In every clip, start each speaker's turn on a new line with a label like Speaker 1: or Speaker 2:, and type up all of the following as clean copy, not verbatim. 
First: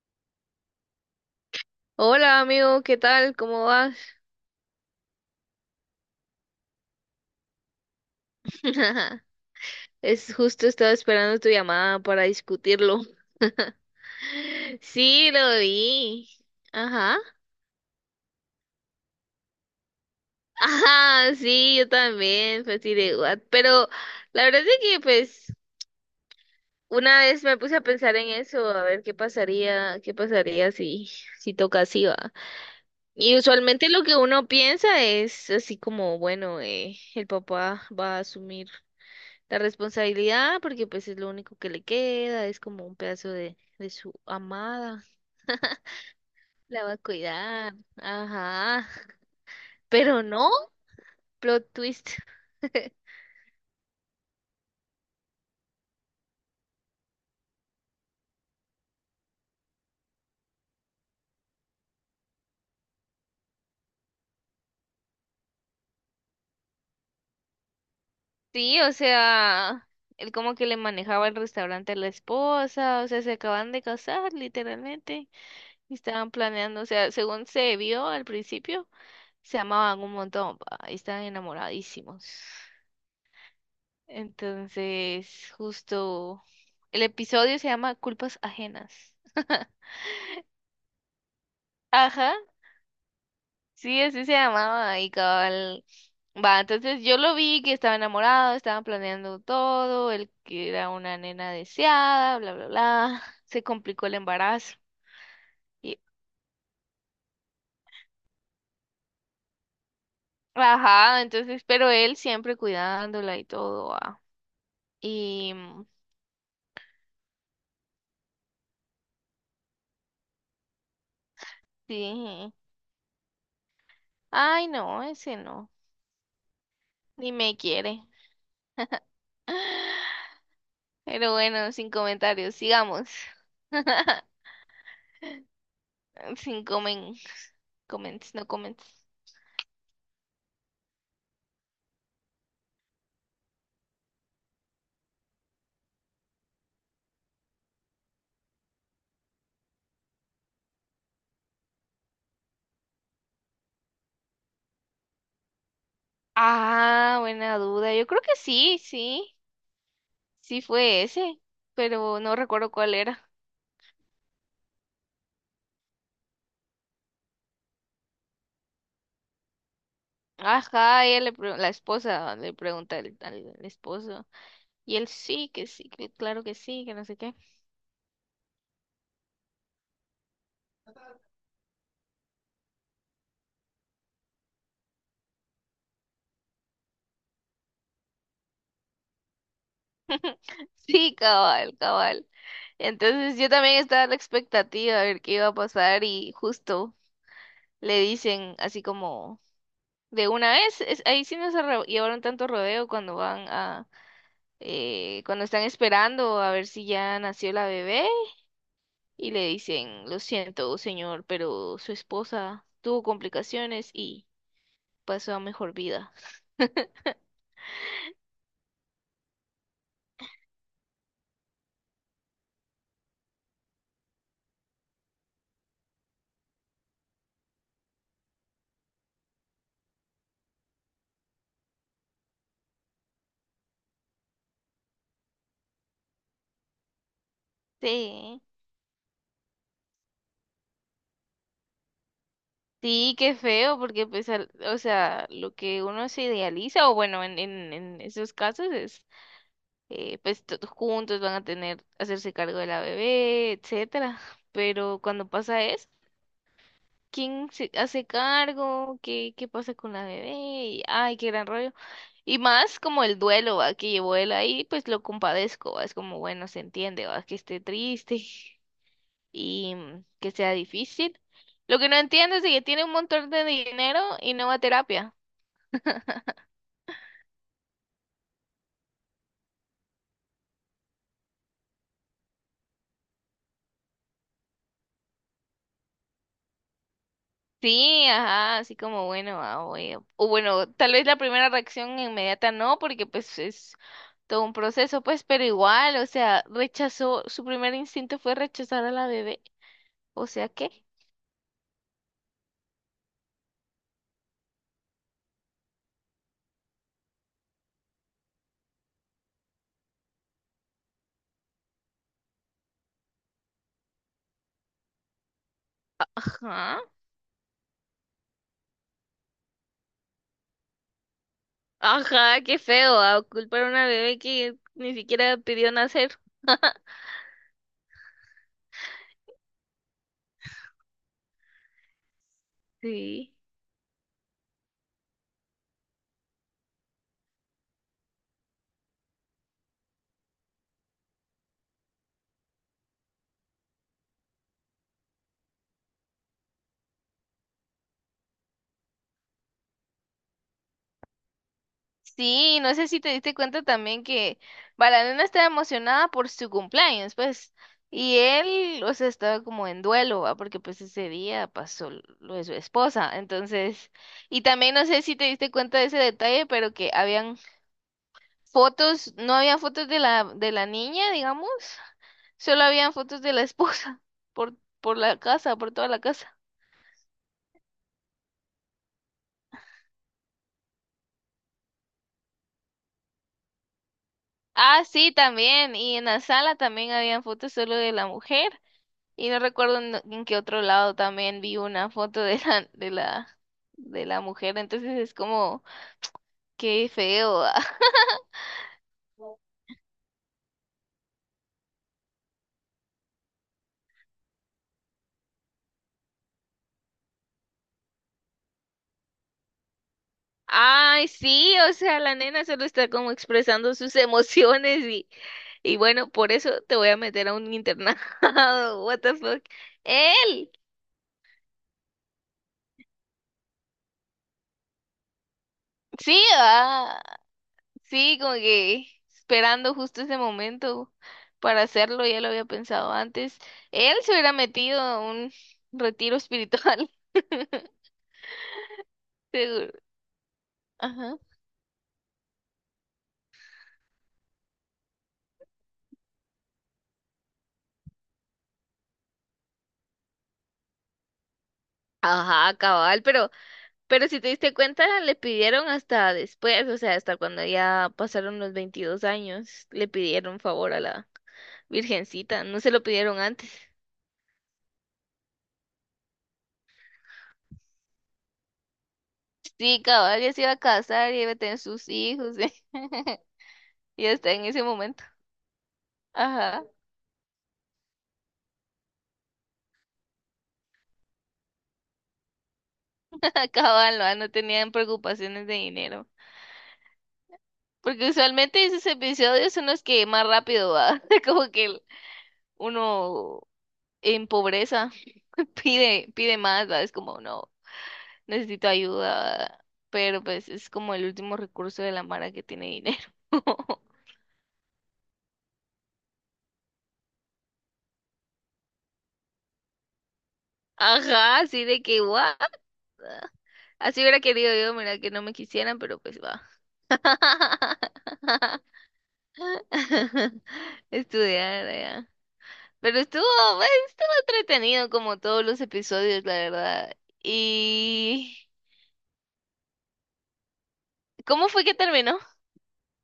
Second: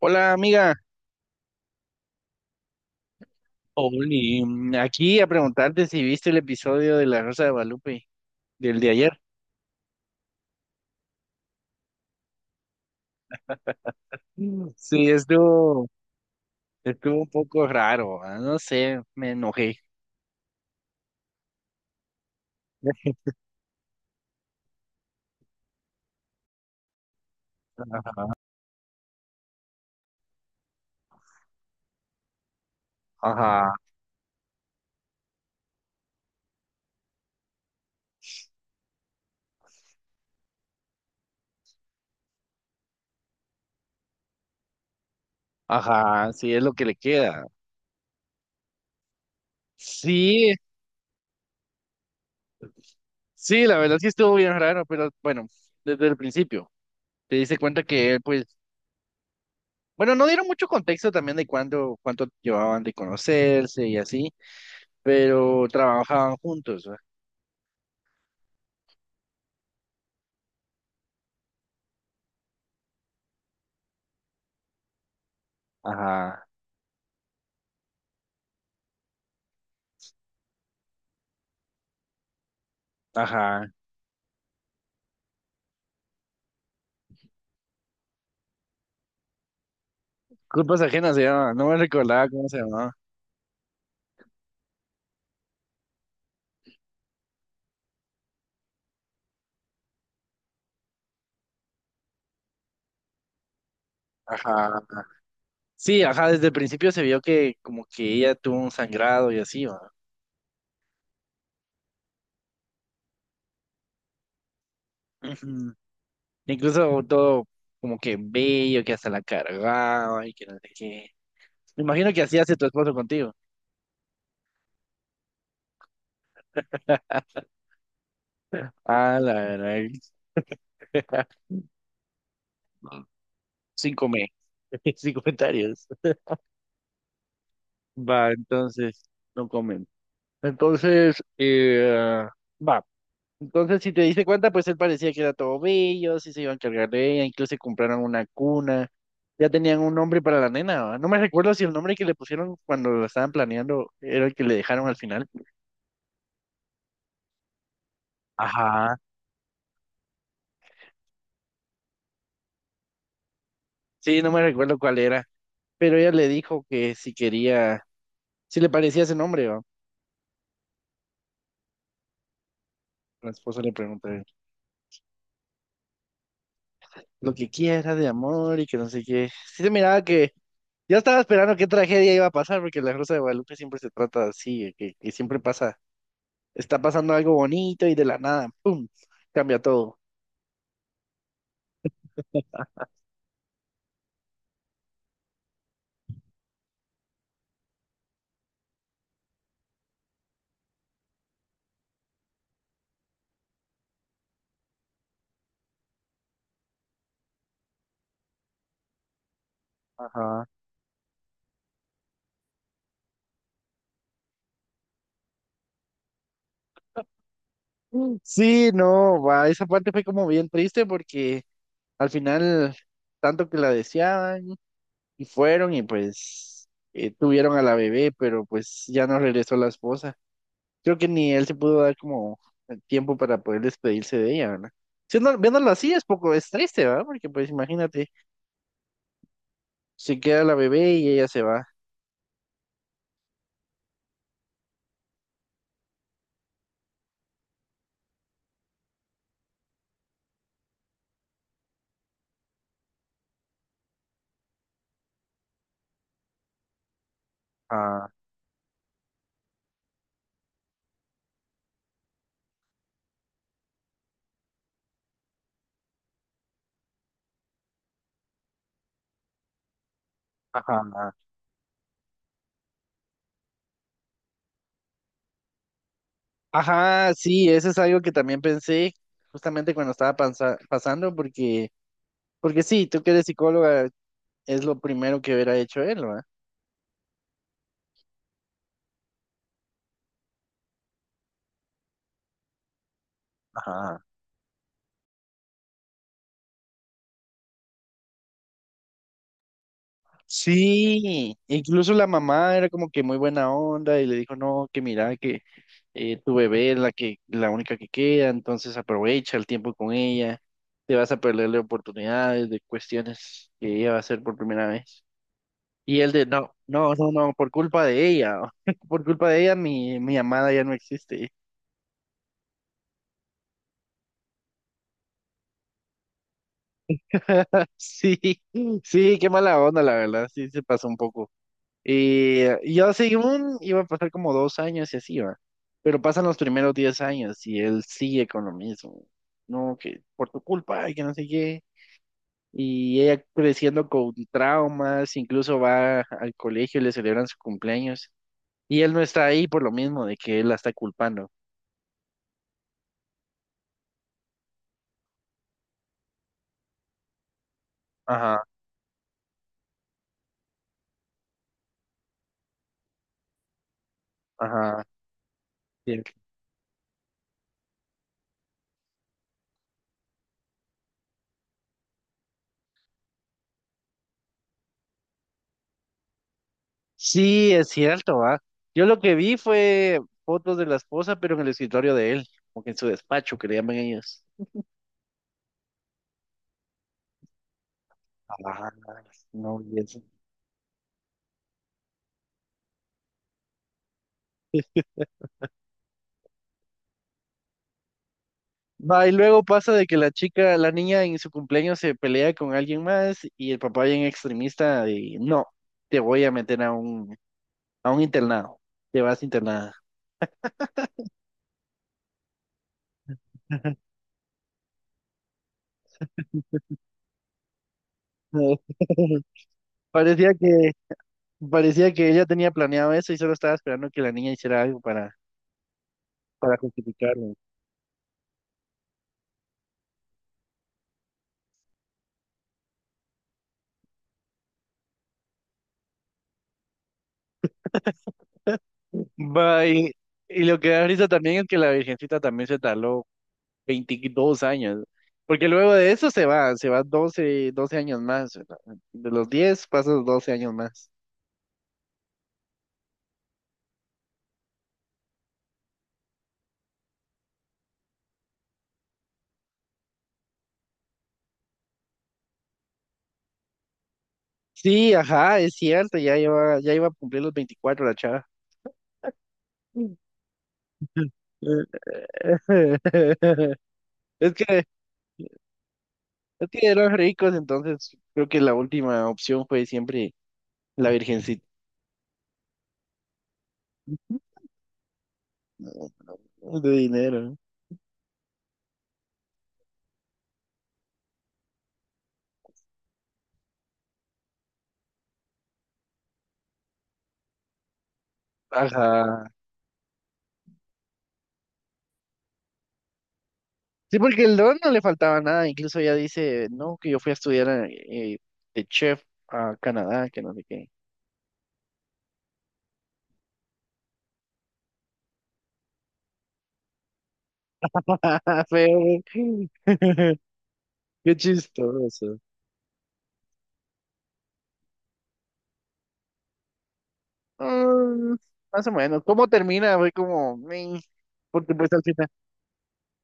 Speaker 1: Hola amiga,
Speaker 2: Hola amigo, ¿qué tal? ¿Cómo vas?
Speaker 1: Oli, aquí a preguntarte si viste el episodio de La Rosa de Guadalupe del de ayer.
Speaker 2: Es justo estaba esperando tu llamada para discutirlo.
Speaker 1: Mm. Sí,
Speaker 2: Sí, lo
Speaker 1: estuvo,
Speaker 2: vi.
Speaker 1: estuvo
Speaker 2: Ajá.
Speaker 1: un poco raro, no sé, me enojé.
Speaker 2: Ajá, sí, yo también, fue así de what. Pero la verdad es que pues una vez me puse a pensar en eso, a ver qué pasaría si toca así, va. Y
Speaker 1: Ajá,
Speaker 2: usualmente lo que uno piensa es así como, bueno, el papá va a asumir la responsabilidad, porque pues es lo único que le queda, es como un pedazo de su amada,
Speaker 1: ajá, sí es lo que
Speaker 2: la va
Speaker 1: le
Speaker 2: a
Speaker 1: queda.
Speaker 2: cuidar, ajá. Pero no,
Speaker 1: Sí,
Speaker 2: plot twist.
Speaker 1: sí, la verdad sí estuvo bien raro, pero bueno, desde el principio te diste cuenta que él, pues, bueno, no dieron mucho contexto también de cuándo, cuánto llevaban de conocerse y así, pero trabajaban juntos, ¿va?
Speaker 2: Sí, o sea, él como que le manejaba el restaurante a la esposa, o sea, se acaban de casar literalmente y estaban
Speaker 1: Ajá,
Speaker 2: planeando, o sea, según se vio al principio, se amaban un montón, pa, y estaban enamoradísimos.
Speaker 1: ajá.
Speaker 2: Entonces, justo el episodio se llama Culpas Ajenas.
Speaker 1: Culpas ajenas se llama, no me recordaba
Speaker 2: Ajá,
Speaker 1: cómo se llamaba.
Speaker 2: sí, así se llamaba y cabal. Va, entonces yo lo vi que estaba enamorado, estaban planeando todo, él que era una nena deseada, bla, bla, bla. Se complicó el embarazo.
Speaker 1: Ajá.
Speaker 2: Y,
Speaker 1: Sí, ajá, desde el principio se vio que como que ella tuvo un sangrado y así, va.
Speaker 2: ajá, entonces, pero él siempre cuidándola y todo, ah. Y
Speaker 1: Ujú.
Speaker 2: mm,
Speaker 1: Incluso todo como que bello, que hasta la cargaba y que no sé qué. Me imagino que así
Speaker 2: sí,
Speaker 1: hace tu esposo contigo.
Speaker 2: ay, no, ese no, ni me quiere.
Speaker 1: Ah, la verdad.
Speaker 2: Pero bueno, sin comentarios, sigamos.
Speaker 1: Sin comer, sin comentarios.
Speaker 2: Sin comen,
Speaker 1: Va,
Speaker 2: comments, no comments.
Speaker 1: entonces, no comen. Entonces, va. Entonces, si te diste cuenta, pues él parecía que era todo bello, sí se iba a encargar de ella, incluso compraron una cuna, ya tenían un nombre para la nena, ¿va? No me recuerdo si el nombre que le pusieron cuando lo estaban planeando era el que le dejaron al final.
Speaker 2: Ah, buena duda. Yo creo que sí,
Speaker 1: Ajá.
Speaker 2: sí. Sí fue ese, pero no recuerdo cuál era.
Speaker 1: Sí, no me recuerdo cuál era, pero ella le dijo que si quería, si le parecía ese nombre, ¿va?
Speaker 2: Ajá, la esposa le pregunta al,
Speaker 1: La
Speaker 2: al
Speaker 1: esposa le preguntó
Speaker 2: esposo. Y él sí, que claro que sí, que no sé
Speaker 1: lo
Speaker 2: qué.
Speaker 1: que quiera de amor y que no sé qué. Sí se miraba que yo estaba esperando qué tragedia iba a pasar, porque la Rosa de Guadalupe siempre se trata así, que siempre pasa. Está pasando algo bonito y de la nada, ¡pum! Cambia todo.
Speaker 2: Sí, cabal, cabal. Entonces yo también estaba a la expectativa a ver qué iba a pasar y justo le dicen así como de una vez, ahí sí no llevaron tanto rodeo cuando van a cuando están esperando a ver si ya nació la bebé y le dicen, lo
Speaker 1: Ajá.
Speaker 2: siento, señor, pero su esposa tuvo complicaciones y pasó a mejor vida.
Speaker 1: Mm. Sí, no, va, esa parte fue como bien triste porque al final, tanto que la deseaban y fueron y pues tuvieron a la bebé, pero pues ya no regresó la esposa. Creo que ni él se pudo dar como el tiempo para poder despedirse de ella, ¿verdad? Siendo, viéndolo así es poco, es triste, ¿verdad? Porque pues imagínate,
Speaker 2: Sí.
Speaker 1: se queda la bebé y ella se va.
Speaker 2: Sí, qué feo, porque pues, o sea, lo que uno se idealiza, o bueno, en esos casos es, pues todos juntos van a tener, hacerse cargo de la bebé, etcétera. Pero cuando pasa eso, ¿quién se hace
Speaker 1: Ah,
Speaker 2: cargo? ¿Qué pasa con la bebé? Y, ay, qué gran rollo. Y más como el duelo, va, que llevó él ahí, pues lo compadezco, va, es como, bueno, se entiende, va, que esté triste y, que sea
Speaker 1: ajá.
Speaker 2: difícil. Lo que no entiendo es de que tiene un montón de dinero y no va a terapia.
Speaker 1: Ajá, sí, eso es algo que también pensé justamente cuando estaba pasando, porque, porque sí, tú que eres psicóloga, es lo primero que hubiera hecho él, ¿verdad?
Speaker 2: Sí, ajá, así como, bueno, va, o bueno, tal vez la primera reacción inmediata no, porque pues es
Speaker 1: Ajá.
Speaker 2: todo un proceso, pues, pero igual, o sea, rechazó, su primer instinto fue rechazar a la bebé, o sea, ¿qué?
Speaker 1: Sí, incluso la mamá era como que muy buena onda y le dijo, no, que mira, que tu bebé es la única que queda, entonces aprovecha el tiempo con ella, te vas a perderle oportunidades de cuestiones que ella va a hacer por primera vez. Y él de, no,
Speaker 2: Ajá.
Speaker 1: no, no, no, por culpa de ella, por culpa de ella mi amada ya no existe.
Speaker 2: Ajá, qué feo, a culpar a una bebé que ni siquiera pidió nacer.
Speaker 1: Sí, sí, qué mala onda, la verdad, sí se pasó un poco. Y yo
Speaker 2: Sí.
Speaker 1: según iba a pasar como 2 años y así va, pero pasan los primeros 10 años y él sigue con lo mismo. No, que por tu culpa, y que no sé qué. Y ella creciendo con traumas, incluso va al colegio y le celebran su cumpleaños. Y él no está ahí por lo mismo de que él la está culpando.
Speaker 2: Sí, no sé si te diste cuenta también que Balanena estaba emocionada por su cumpleaños, pues, y
Speaker 1: Ajá,
Speaker 2: él, o sea, estaba como en duelo, ¿va? Porque pues ese día pasó lo de su esposa, entonces, y también
Speaker 1: ajá.
Speaker 2: no sé si te diste cuenta de ese
Speaker 1: Cierto.
Speaker 2: detalle, pero que habían fotos, no había fotos de la niña, digamos, solo habían fotos de la esposa por, por la casa, por toda la casa.
Speaker 1: Sí, es cierto, va. Yo lo que vi fue fotos de la esposa, pero en el escritorio de él, como que en su despacho, que le llaman ellos.
Speaker 2: Ah, sí, también. Y en la sala también habían fotos solo de la mujer.
Speaker 1: Ah,
Speaker 2: Y no
Speaker 1: no, y
Speaker 2: recuerdo en,
Speaker 1: eso.
Speaker 2: en qué otro lado también vi una foto de la mujer. Entonces es como, qué feo.
Speaker 1: Va, y luego pasa de que la chica, la niña en su cumpleaños se pelea con alguien más y el papá bien extremista y no, te voy a meter a a un internado, te vas internada.
Speaker 2: Ay, sí, o sea, la nena solo está como expresando sus emociones y bueno, por eso te voy a meter a un internado. What the fuck.
Speaker 1: Parecía
Speaker 2: Él.
Speaker 1: que, parecía que ella tenía planeado eso y solo estaba esperando que la niña hiciera algo
Speaker 2: Sí,
Speaker 1: para
Speaker 2: ah.
Speaker 1: justificarlo.
Speaker 2: Sí, como que esperando justo ese momento para hacerlo, ya lo había pensado antes. Él se hubiera metido a un retiro espiritual,
Speaker 1: Va,
Speaker 2: seguro.
Speaker 1: y lo que da risa
Speaker 2: Ajá.
Speaker 1: también es que la Virgencita también se tardó 22 años, porque luego de eso se va doce años más, ¿verdad? De los 10 pasas 12 años más.
Speaker 2: Ajá, cabal, pero si te diste cuenta, le pidieron hasta después, o sea, hasta cuando ya pasaron los 22 años, le pidieron favor a la virgencita, no se lo pidieron antes.
Speaker 1: Sí, ajá, es cierto, ya iba a cumplir los 24 la chava.
Speaker 2: Sí, cabal, ya se iba a casar y iba a tener sus hijos, y
Speaker 1: Es
Speaker 2: hasta en ese
Speaker 1: que,
Speaker 2: momento.
Speaker 1: es
Speaker 2: Ajá.
Speaker 1: que eran ricos, entonces creo que la última opción fue siempre la Virgencita
Speaker 2: Acaban, no tenían preocupaciones de dinero.
Speaker 1: de dinero. ¿No?
Speaker 2: Porque usualmente esos episodios son los que más rápido va. Como que uno en pobreza pide, pide más, ¿va? Es como, no, necesito
Speaker 1: Ajá.
Speaker 2: ayuda. Pero pues es como el último recurso de la mara que tiene dinero.
Speaker 1: Sí, porque el don no le faltaba nada, incluso ya dice, no, que yo fui a estudiar de chef a Canadá, que no sé qué.
Speaker 2: Ajá, así de que, what? Así hubiera querido yo, mira, que no me quisieran, pero pues va.
Speaker 1: Feo, güey. Qué
Speaker 2: Estudiar.
Speaker 1: chistoso.
Speaker 2: Pero estuvo, bueno, estuvo entretenido como todos los episodios, la verdad.
Speaker 1: Mm,
Speaker 2: ¿Y
Speaker 1: más o menos. ¿Cómo termina? Fue como, "Meh",
Speaker 2: cómo
Speaker 1: porque
Speaker 2: fue
Speaker 1: pues
Speaker 2: que
Speaker 1: al final.
Speaker 2: terminó?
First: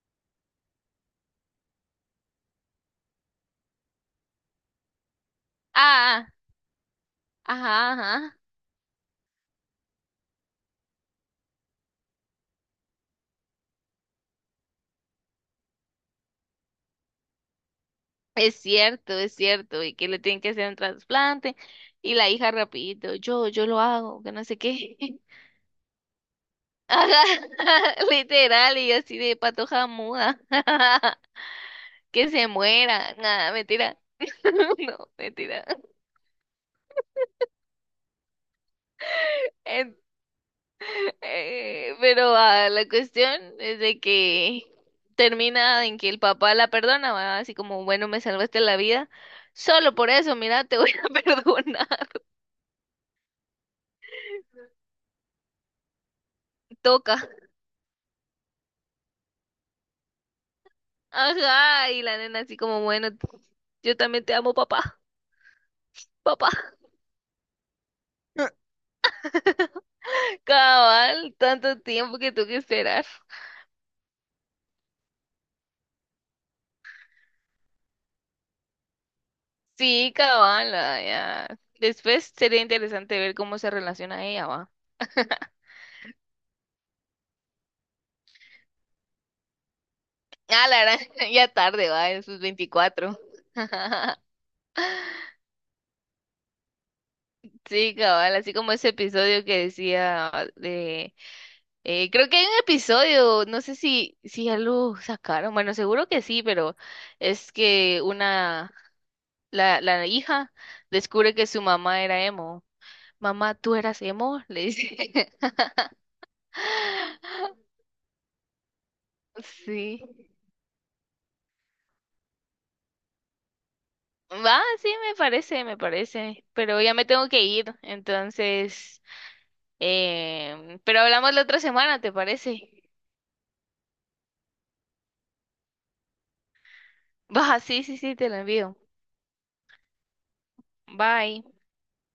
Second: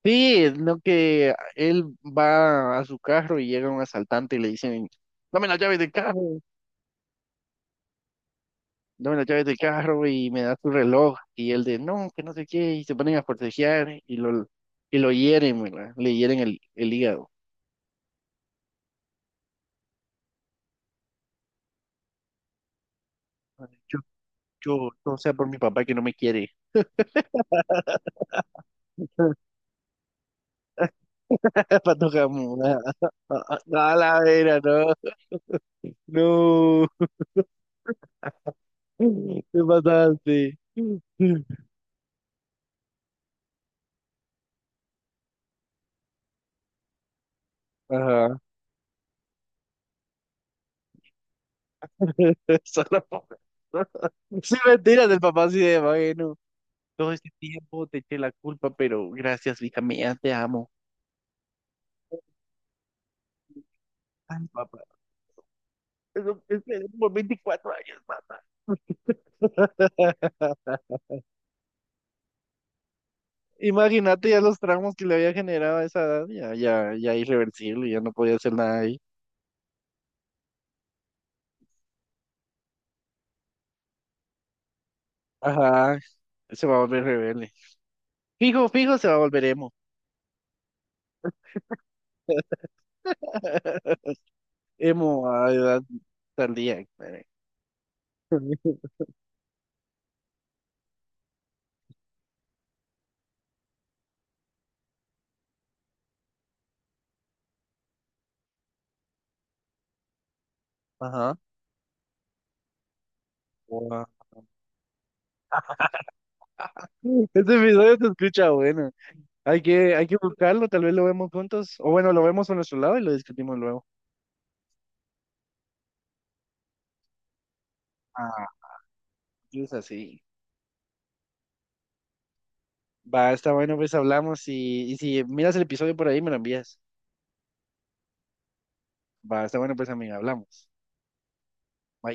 Speaker 1: Sí, no que él va a su carro y llega un asaltante y le dicen, dame las llaves del carro.
Speaker 2: Ah, ajá, ajá.
Speaker 1: Dame las llaves del carro y me da tu reloj. Y él de, no, que no sé qué, y se ponen a forcejear y lo hieren, ¿verdad? Le hieren el hígado.
Speaker 2: Es cierto, es cierto. Y que le tienen que hacer un trasplante. Y la hija rapidito, yo lo
Speaker 1: Yo,
Speaker 2: hago, que no sé
Speaker 1: yo,
Speaker 2: qué.
Speaker 1: no sea por mi papá que no me quiere.
Speaker 2: Ajá, literal, y así de patoja muda.
Speaker 1: Pato
Speaker 2: Que se
Speaker 1: Jamón.
Speaker 2: muera. Nada,
Speaker 1: A
Speaker 2: mentira.
Speaker 1: la vera, no.
Speaker 2: No, mentira.
Speaker 1: No. Te mataste.
Speaker 2: Pero ah, la cuestión es de que termina en que el papá la perdona, ¿va? Así como, bueno, me
Speaker 1: Ajá.
Speaker 2: salvaste la vida. Solo por eso, mira, te voy a perdonar.
Speaker 1: Solo por- Sí, mentira del papá así de bueno. Todo
Speaker 2: Toca.
Speaker 1: este tiempo te eché la culpa, pero gracias, hija mía, te amo.
Speaker 2: Ajá, y la nena así como, bueno, yo también te
Speaker 1: Ay,
Speaker 2: amo,
Speaker 1: papá.
Speaker 2: papá,
Speaker 1: Eso,
Speaker 2: papá.
Speaker 1: es que por 24 años, más.
Speaker 2: Cabal, tanto tiempo que tuve que esperar.
Speaker 1: Imagínate ya los traumas que le había generado a esa edad, ya, ya, ya irreversible, ya no podía hacer nada ahí.
Speaker 2: Sí, cabal, ah, ya. Después sería interesante ver cómo se relaciona ella, va.
Speaker 1: Ajá, se va a volver rebelde. Fijo, fijo, se va a volver emo.
Speaker 2: Ah, la verdad, ya tarde, va, en sus 24.
Speaker 1: Emo a edad tardía. Espere.
Speaker 2: Sí, cabal, así como ese episodio que decía de... creo que hay un episodio, no sé si ya lo sacaron, bueno, seguro que sí, pero es que la hija descubre
Speaker 1: Ajá.
Speaker 2: que su mamá era emo. Mamá, ¿tú eras
Speaker 1: Wow.
Speaker 2: emo? Le dice.
Speaker 1: Este episodio se escucha bueno.
Speaker 2: Sí.
Speaker 1: Hay que buscarlo, tal vez lo vemos juntos. O bueno, lo vemos a nuestro lado y lo discutimos luego.
Speaker 2: Va, sí, me parece, pero ya me tengo que ir,
Speaker 1: Ah,
Speaker 2: entonces,
Speaker 1: es así.
Speaker 2: pero hablamos la otra semana, ¿te parece?
Speaker 1: Va, está bueno, pues hablamos y si miras el episodio por ahí, me lo envías.
Speaker 2: Va, sí, sí, sí, te lo envío.
Speaker 1: Va, está bueno, pues, amiga, hablamos.
Speaker 2: Bye.
Speaker 1: Bye.